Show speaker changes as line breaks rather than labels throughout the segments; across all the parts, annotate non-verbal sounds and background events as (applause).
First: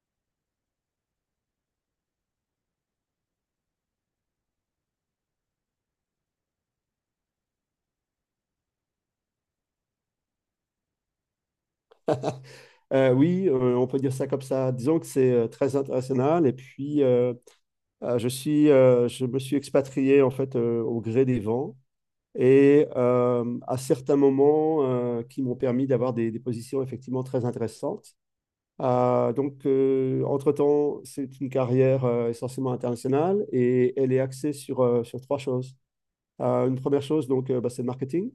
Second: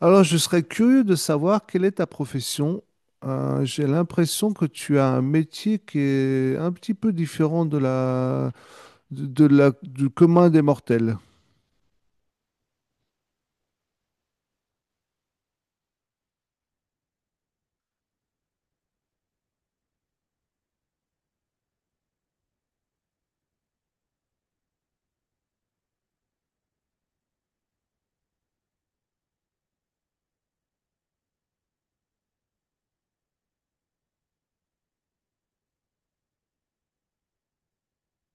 Alors, je serais curieux de savoir quelle est ta profession. J'ai l'impression que tu as un métier qui est un petit peu différent de la, du commun des mortels.
Oui, on peut dire ça comme ça. Disons que c'est très international. Et puis, je me suis expatrié en fait au gré des vents et à certains moments qui m'ont permis d'avoir des positions effectivement très intéressantes. Donc, entre-temps, c'est une carrière essentiellement internationale et elle est axée sur trois choses. Une première chose, donc, bah, c'est le marketing.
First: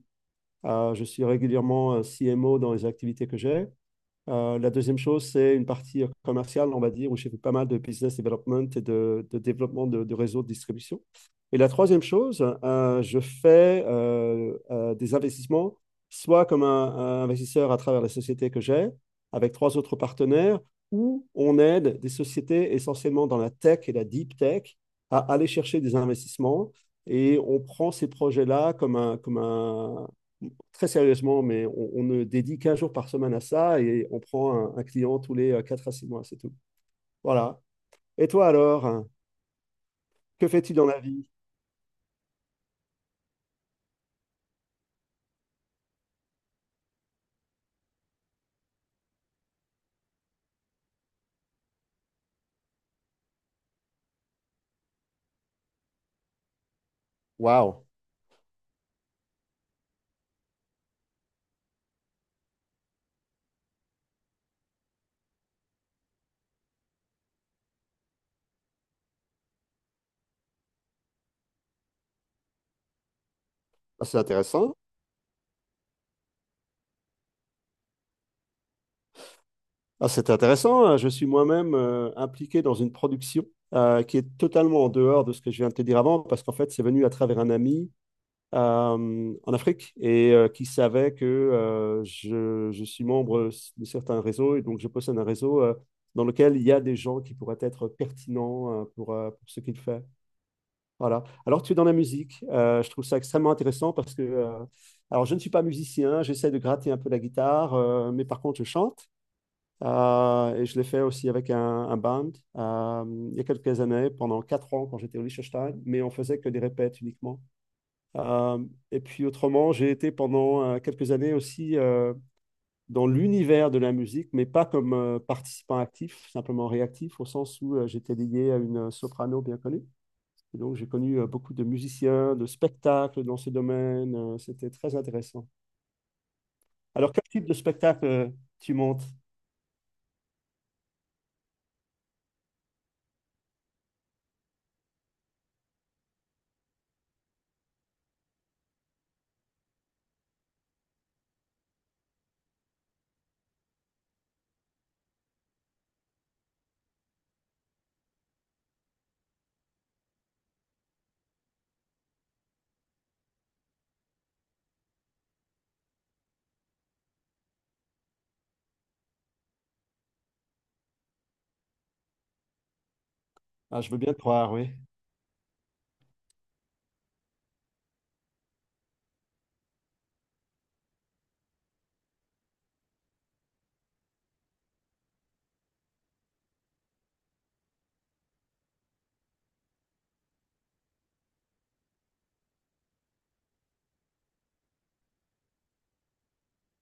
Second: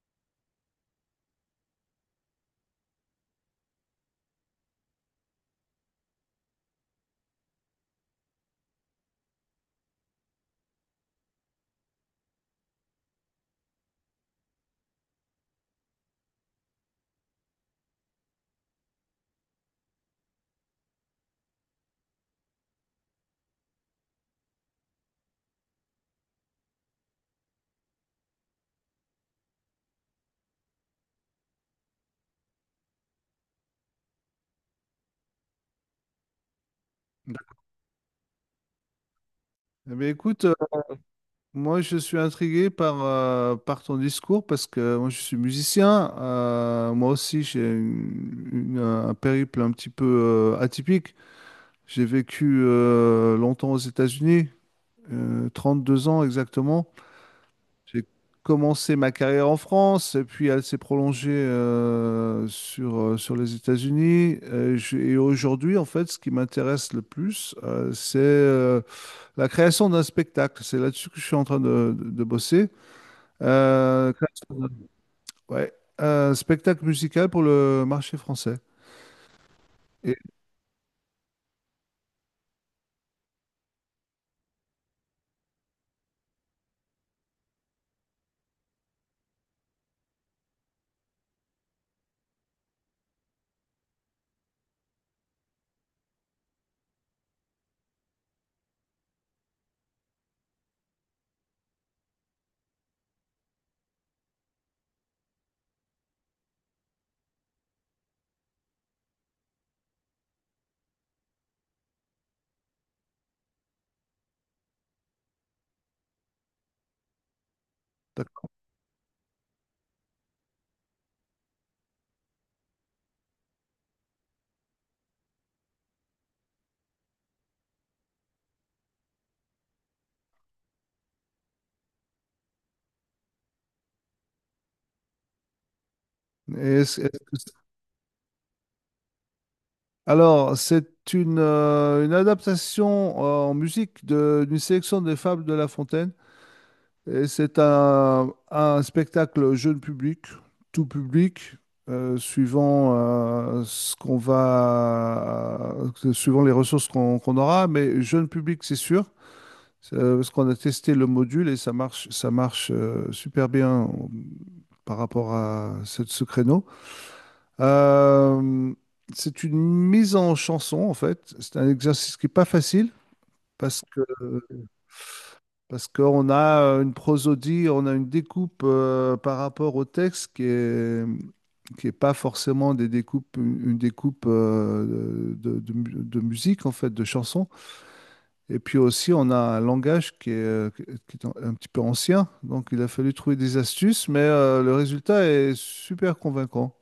Je suis régulièrement CMO dans les activités que j'ai. La deuxième chose, c'est une partie commerciale, on va dire, où j'ai fait pas mal de business development et de développement de réseaux de distribution. Et la troisième chose, je fais des investissements, soit comme un investisseur à travers la société que j'ai, avec trois autres partenaires, où on aide des sociétés essentiellement dans la tech et la deep tech à aller chercher des investissements. Et on prend ces projets-là très sérieusement, mais on ne dédie qu'un jour par semaine à ça et on prend un client tous les 4 à 6 mois, c'est tout. Voilà. Et toi alors, hein,
Eh bien, écoute,
que fais-tu dans la vie?
moi je suis intrigué par ton discours parce que moi je suis musicien. Moi aussi j'ai un périple un petit peu atypique. J'ai vécu longtemps aux États-Unis, euh, 2 ans exactement.
Waouh.
J'ai commencé ma carrière en France, et puis elle s'est prolongée sur les États-Unis. Et, aujourd'hui, en fait, ce qui m'intéresse le plus, c'est la création d'un spectacle. C'est là-dessus que je suis en train de bosser.
Ah,
Euh,
c'est
création
intéressant.
d'un- ouais, un spectacle musical pour le marché français.
Ah,
Et,
c'est intéressant, hein. Je suis moi-même impliqué dans une production qui est totalement en dehors de ce que je viens de te dire avant, parce qu'en fait, c'est venu à travers un ami en Afrique et qui savait que je suis membre de certains réseaux, et donc je possède un réseau dans lequel il y a des gens qui pourraient être pertinents pour ce qu'il fait. Voilà. Alors tu es dans la musique. Je trouve ça extrêmement intéressant parce que, alors je ne suis pas musicien, j'essaie de gratter un peu la guitare, mais par contre je chante. Et je l'ai fait aussi avec un band, euh, il y a quelques années, pendant 4 ans quand j'étais au Liechtenstein, mais on faisait que des répètes uniquement.
d'accord.
Euh, et puis autrement, j'ai été pendant quelques années aussi, dans l'univers de la musique, mais pas comme participant actif, simplement réactif, au sens où j'étais lié à une soprano bien connue. Et donc j'ai connu beaucoup de musiciens, de spectacles dans ce domaine. C'était très intéressant.
Et
Alors quel type de spectacle tu montes?
alors, c'est une adaptation en musique d'une sélection des fables de La Fontaine. Et c'est un spectacle jeune public, tout public, suivant suivant les ressources qu'on aura, mais jeune public, c'est sûr, parce qu'on a testé le module et ça marche super bien par rapport à ce créneau. Euh, c'est une mise en chanson, en fait. C'est un exercice qui n'est pas facile
Ah,
parce
je veux
que
bien te
euh,
croire, oui.
parce qu'on a une prosodie, on a une découpe par rapport au texte qui est pas forcément des découpes, une découpe de musique, en fait, de chansons. Et puis aussi, on a un langage qui est un petit peu ancien. Donc, il a fallu trouver des astuces, mais le résultat est super convaincant.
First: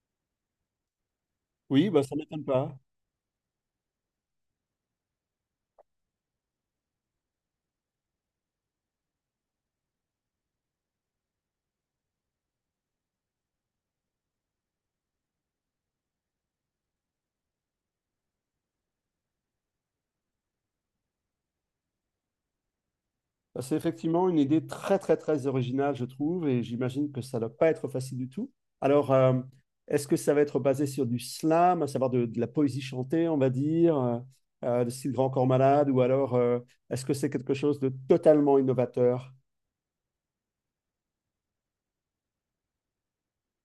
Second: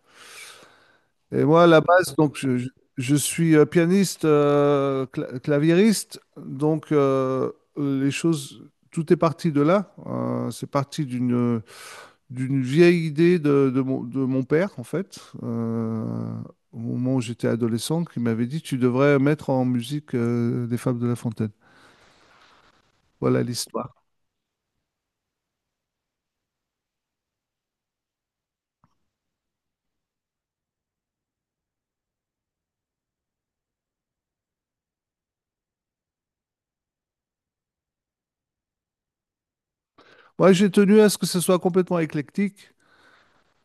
Et moi, à la
Oui, bah,
base,
ça ne
donc,
m'étonne
je, je-
pas.
je suis pianiste, claviériste, donc tout est parti de là. C'est parti d'une vieille idée de mon père, en fait, au moment où j'étais adolescent, qui m'avait dit, tu devrais mettre en musique des Fables de La Fontaine. Voilà
Bah, c'est
l'histoire.
effectivement une idée très, très, très originale, je trouve, et j'imagine que ça ne doit pas être facile du tout. Alors, est-ce que ça va être basé sur du slam, à savoir de la poésie chantée, on va dire, de style Grand Corps Malade, ou alors est-ce que c'est quelque chose de totalement innovateur?
Moi, j'ai tenu à ce que ce soit complètement éclectique.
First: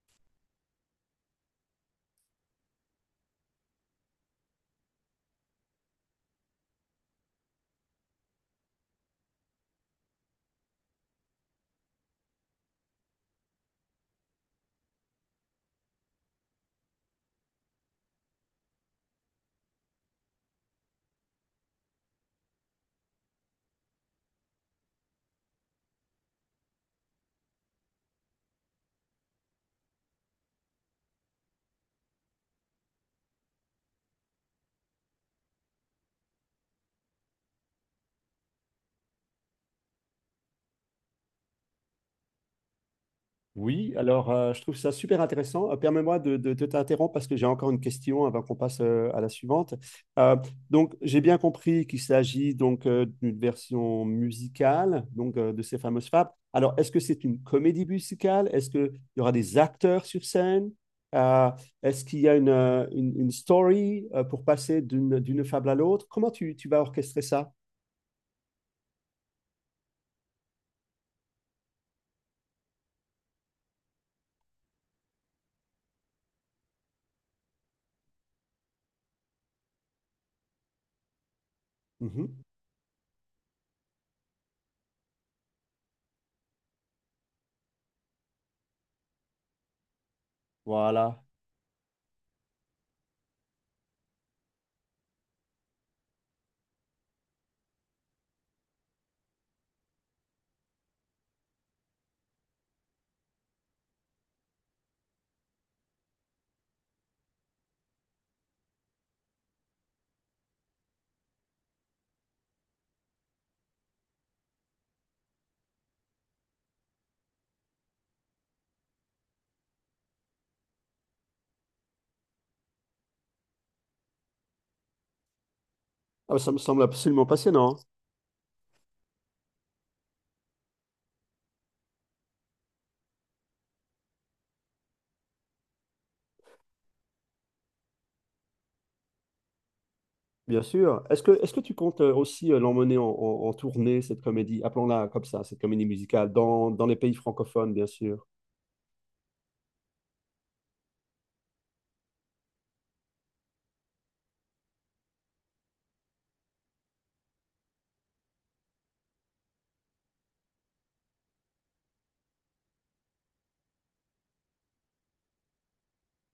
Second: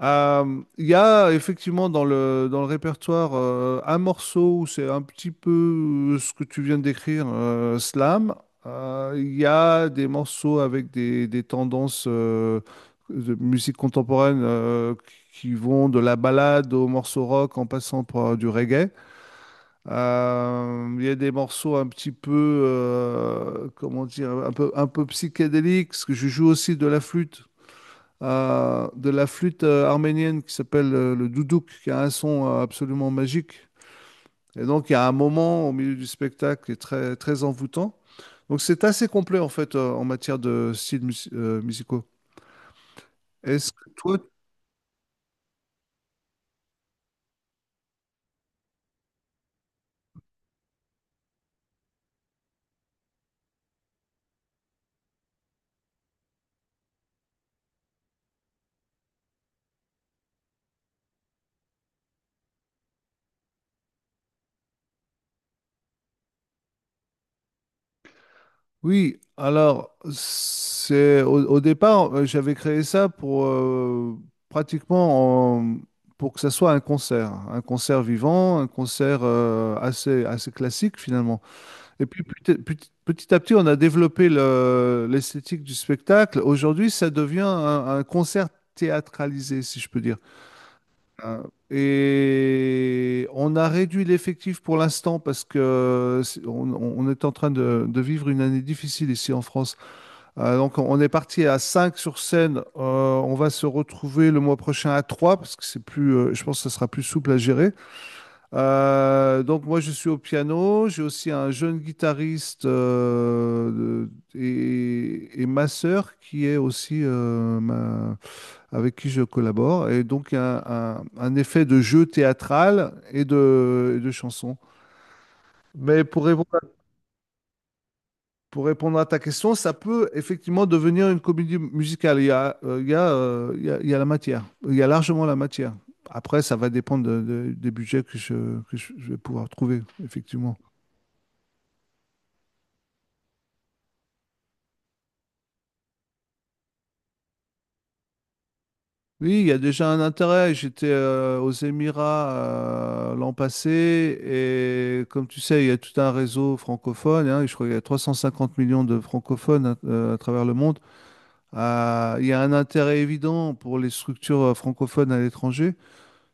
Il y a effectivement dans le répertoire un morceau où c'est un petit peu ce que tu viens de décrire, slam. Il y a des morceaux avec des tendances de musique contemporaine qui vont de la ballade au morceau rock en passant par du reggae. Il y a des morceaux un petit peu, comment dire, un peu psychédéliques, parce que je joue aussi de la flûte arménienne qui s'appelle le doudouk, qui a un son absolument magique. Et donc, il y a un moment au milieu du spectacle qui est très, très envoûtant. Donc, c'est assez complet, en fait, en matière de styles musicaux. Est-ce que
Oui,
toi...
alors je trouve ça super intéressant. Permets-moi de t'interrompre parce que j'ai encore une question avant qu'on passe à la suivante. Euh, donc, j'ai bien compris qu'il s'agit donc d'une version musicale donc de ces fameuses fables. Alors, est-ce que c'est une comédie musicale? Est-ce qu'il y aura des acteurs sur scène? Euh, Est-ce qu'il y a une story pour passer d'une fable à l'autre? Comment tu vas orchestrer ça?
Oui, alors, c'est au départ, j'avais créé ça pour pratiquement en- pour que ça soit un concert vivant, un concert assez, assez classique, finalement. Et puis
Mhm.
petit à petit, on a développé l'esthétique du spectacle. Aujourd'hui, ça devient un concert théâtralisé, si je peux dire.
Voilà.
Euh, Et on a réduit l'effectif pour l'instant parce que on est en train de vivre une année difficile ici en France. Donc on est parti à 5 sur scène. On va se retrouver le mois prochain à 3 parce que je pense que ça sera plus souple à gérer. Donc moi je suis au piano, j'ai aussi un jeune guitariste et ma sœur qui est aussi avec qui je collabore. Et donc il y a un effet de jeu théâtral et de chanson. Mais
Ah, ça me semble absolument passionnant.
pour répondre à ta question, ça peut effectivement devenir une comédie musicale. Il y a, il y a, il y a- Il y a la matière, il y a largement la matière. Après, ça va dépendre des budgets que je vais pouvoir trouver, effectivement.
Bien sûr. Est-ce que tu comptes aussi l'emmener en tournée, cette comédie, appelons-la comme ça, cette comédie musicale, dans les pays francophones, bien sûr.
Oui, il y a déjà un intérêt. J'étais aux Émirats l'an passé et comme tu sais, il y a tout un réseau francophone. Hein, et je crois qu'il y a 350 millions de francophones à travers le monde. Il y a un intérêt évident pour les structures francophones à l'étranger,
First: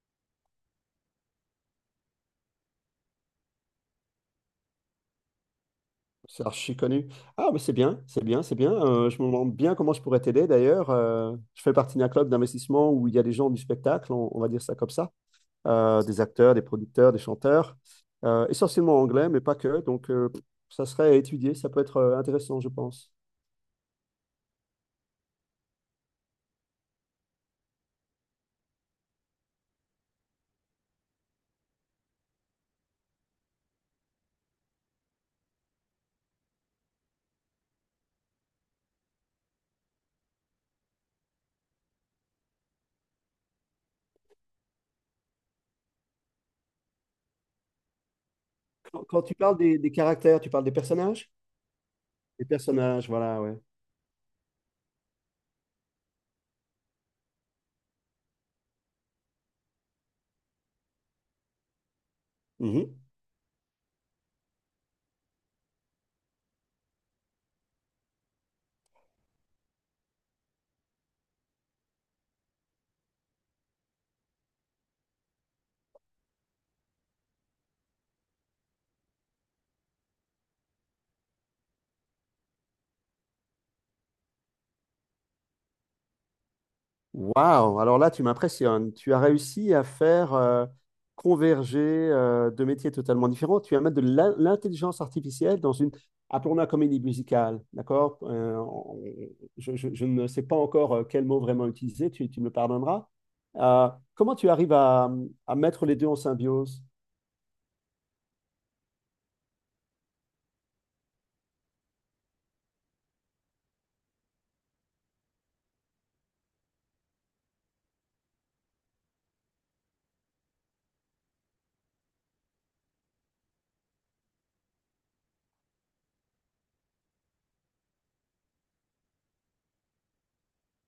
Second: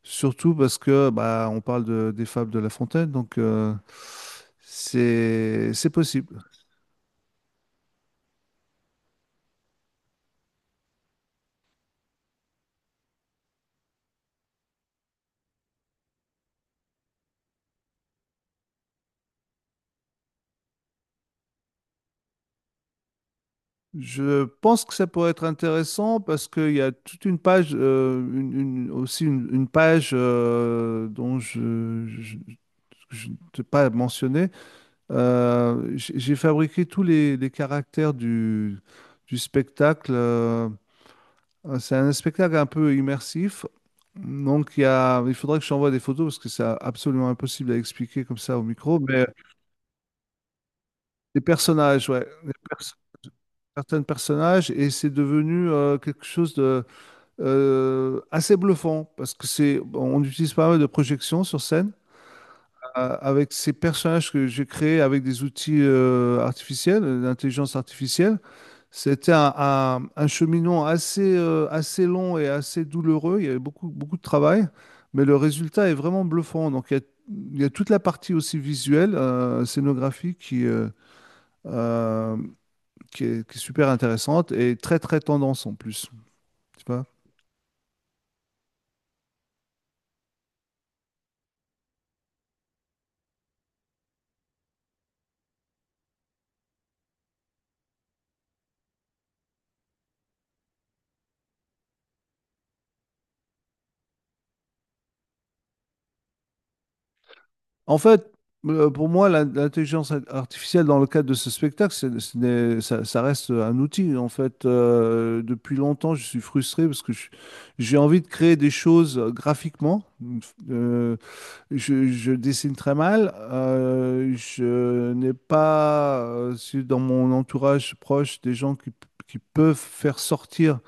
surtout parce que bah, on parle des fables de La Fontaine, donc c'est possible.
C'est archi connu. Ah, mais c'est bien, c'est bien, c'est bien. Je me demande bien comment je pourrais t'aider d'ailleurs. Je fais partie d'un club d'investissement où il y a des gens du spectacle, on va dire ça comme ça. Des acteurs, des producteurs, des chanteurs, essentiellement anglais, mais pas que. Donc, ça serait à étudier, ça peut être intéressant, je pense.
Je pense que ça pourrait être intéressant parce qu'il y a toute une page, une- aussi une page dont je ne t'ai pas mentionné. J'ai fabriqué tous les caractères du spectacle. C'est un spectacle un peu immersif. Donc il faudrait que je t'envoie des photos parce que c'est absolument impossible à expliquer comme ça au micro.
Quand
Mais
tu parles des caractères, tu parles des personnages?
les personnages, ouais,
Des personnages, voilà, ouais.
certains personnages et c'est devenu quelque chose de assez bluffant parce que c'est, bon, on utilise pas mal de projections sur scène avec ces personnages que j'ai créés avec des outils artificiels, d'intelligence artificielle. C'était un cheminement assez long et assez douloureux. Il y avait beaucoup, beaucoup de travail, mais le résultat est vraiment bluffant. Donc il y a toute la partie aussi visuelle, scénographique euh, qui est super intéressante et très très tendance en plus. Tu vois.
Waouh! Alors là, tu m'impressionnes. Tu as réussi à faire converger deux métiers totalement différents. Tu vas mettre de l'intelligence artificielle dans une, appelons-la comédie musicale, d'accord? Je ne sais pas encore quel mot vraiment utiliser, tu me le pardonneras. Euh, Comment tu arrives à mettre les deux en symbiose?
En fait, pour moi, l'intelligence artificielle dans le cadre de ce spectacle, c'est- ce n'est- ça reste un outil. En fait, depuis longtemps, je suis frustré parce que j'ai envie de créer des choses graphiquement. Euh, je dessine très mal. Je n'ai pas dans mon entourage proche des gens qui peuvent faire sortir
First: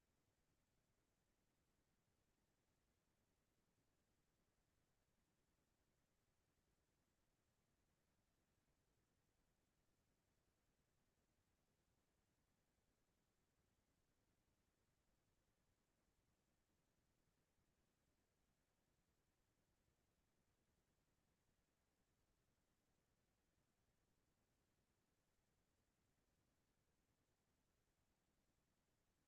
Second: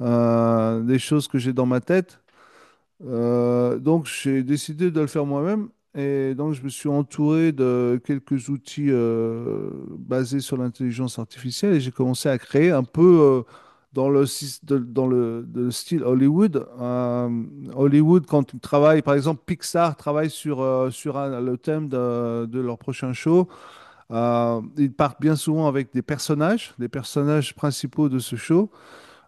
des choses que j'ai dans ma tête. J'ai décidé de le faire moi-même et donc je me suis entouré de quelques outils basés sur l'intelligence artificielle et j'ai commencé à créer un peu dans le, sys- de- dans le, de style Hollywood. Hollywood, quand ils travaillent, par exemple, Pixar travaille sur le thème de leur prochain show. Ils partent bien souvent avec des personnages principaux de ce show.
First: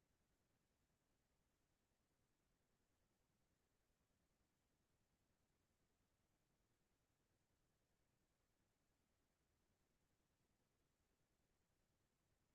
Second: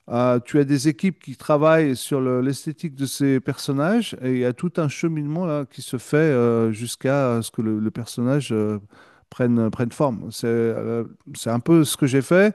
Tu as des équipes qui travaillent sur l'esthétique de ces personnages et il y a tout un cheminement là qui se fait jusqu'à ce que le personnage prenne forme. C'est un peu ce que j'ai fait,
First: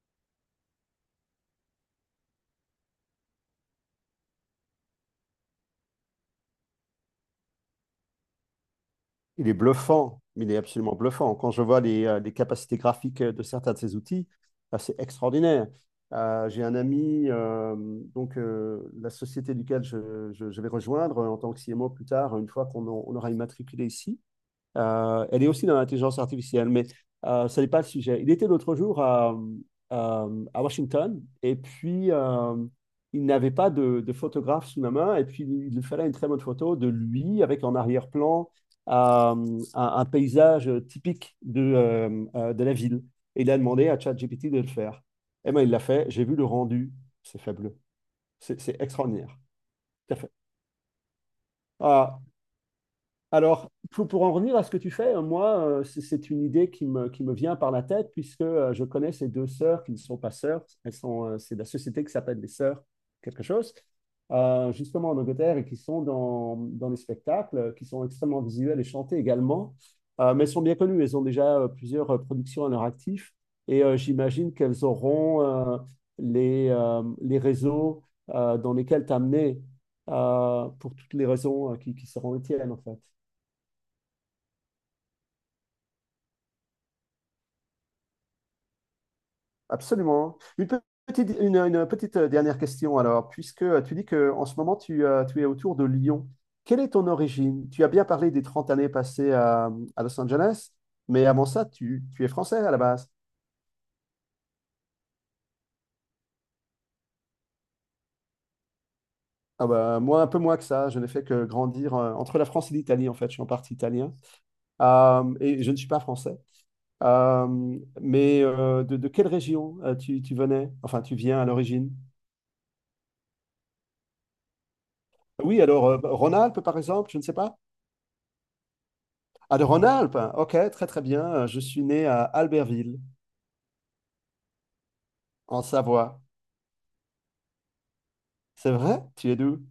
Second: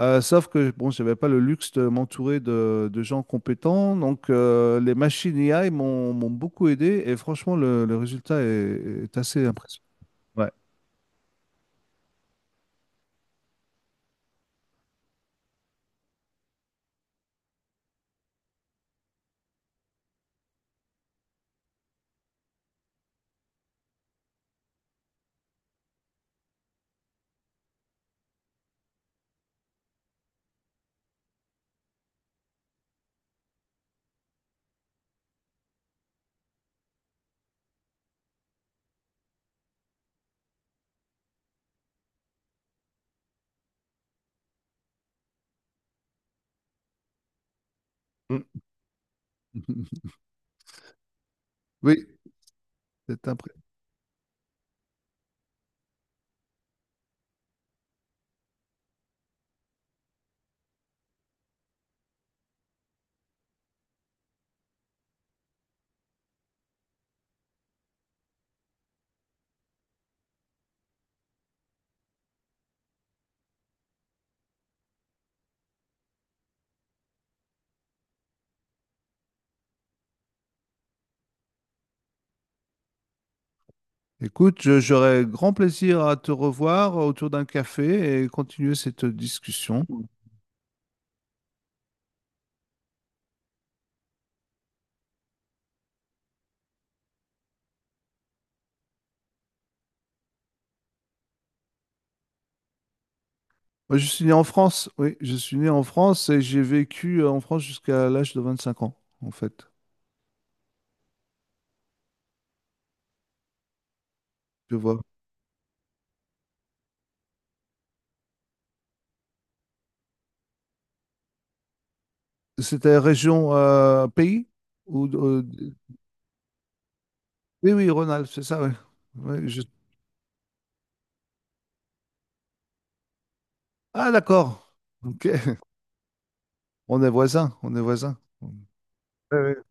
sauf que bon, j'avais pas le luxe de m'entourer de gens compétents, donc les machines AI m'ont beaucoup aidé et franchement le résultat est assez
Il est
impressionnant.
bluffant, il
Ouais.
est absolument bluffant. Quand je vois les capacités graphiques de certains de ces outils, c'est extraordinaire. J'ai un ami, donc la société duquel je vais rejoindre en tant que CMO plus tard, une fois on aura immatriculé ici, elle est aussi dans l'intelligence artificielle, mais ce n'est pas le sujet. Il était l'autre jour à- à Washington et puis il n'avait pas de photographe sous la main et puis il lui fallait une très bonne photo de lui avec en arrière-plan un paysage typique de la ville. Et il a demandé à ChatGPT de le faire. Et ben il l'a fait. J'ai vu le rendu. C'est fabuleux. C'est extraordinaire. Tout
(laughs)
à fait.
Oui,
Ah.
c'est impressionnant.
Alors, pour en revenir à ce que tu fais, moi, c'est une idée qui me vient par la tête, puisque je connais ces deux sœurs qui ne sont pas sœurs. C'est de la société qui s'appelle les sœurs quelque chose, justement en Angleterre, et qui sont dans les spectacles, qui sont extrêmement visuels et chantés également. Mais elles sont bien connues, elles ont déjà plusieurs productions à leur actif, et j'imagine qu'elles auront les réseaux dans lesquels t'amener pour toutes les raisons qui seront les tiennes, en fait.
Écoute, j'aurais grand plaisir à te revoir autour d'un café et continuer cette discussion.
Absolument. Une petite dernière question alors, puisque tu dis que en ce moment tu es autour de Lyon, quelle est ton origine? Tu as bien parlé des 30 années passées à Los Angeles, mais avant ça, tu es français à la base.
Moi, je suis né en France, oui, je suis né en France et j'ai vécu en France jusqu'à l'âge de 25 ans, en fait.
Ah bah, moi, un peu moins que ça, je n'ai fait que grandir entre la France et l'Italie en fait, je suis en partie italien.
Tu vois.
Et je ne suis pas français. Mais de quelle région tu venais? Enfin, tu viens à l'origine?
C'était région, pays? Ou, euh,
Oui, alors Rhône-Alpes par exemple, je ne sais pas.
oui, oui, Rhône-Alpes, c'est ça, oui. Oui,
Ah, de Rhône-Alpes? Hein. Ok, très très bien. Je suis né à Albertville,
ah, d'accord, ok.
en Savoie.
On est voisins, on est voisins.
C'est vrai? Tu es
Ouais, ouais.
d'où?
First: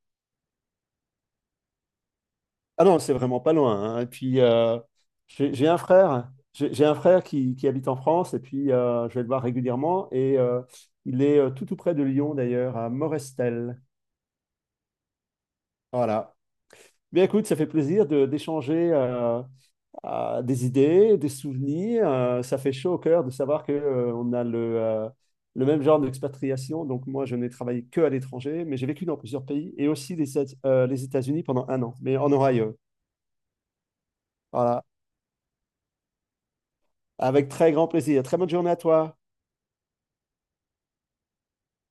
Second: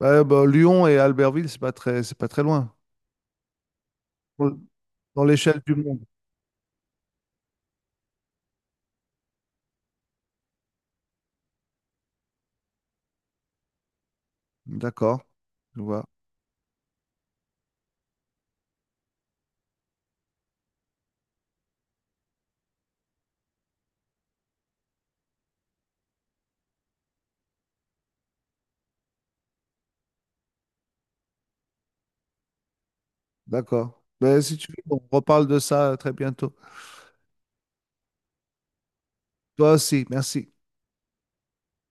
Ouais, bah, Lyon et Albertville, c'est pas très loin.
Ah non, c'est vraiment pas loin, hein. Et puis,
Dans dans l'échelle
j'ai
du
un
monde.
frère. J'ai un frère qui habite en France et puis je vais le voir régulièrement. Et il est tout tout près de Lyon, d'ailleurs, à Morestel.
D'accord, je vois.
Voilà. Bien, écoute, ça fait plaisir de d'échanger des idées, des souvenirs. Ça fait chaud au cœur de savoir on a le même genre d'expatriation. Donc moi, je n'ai travaillé que à l'étranger, mais j'ai vécu dans plusieurs pays et aussi les États-Unis pendant un an, mais en Ohio.
D'accord. Ben, si tu veux,
Voilà,
on reparle de ça très bientôt.
avec très grand plaisir. Très bonne journée à toi.
Toi aussi, merci.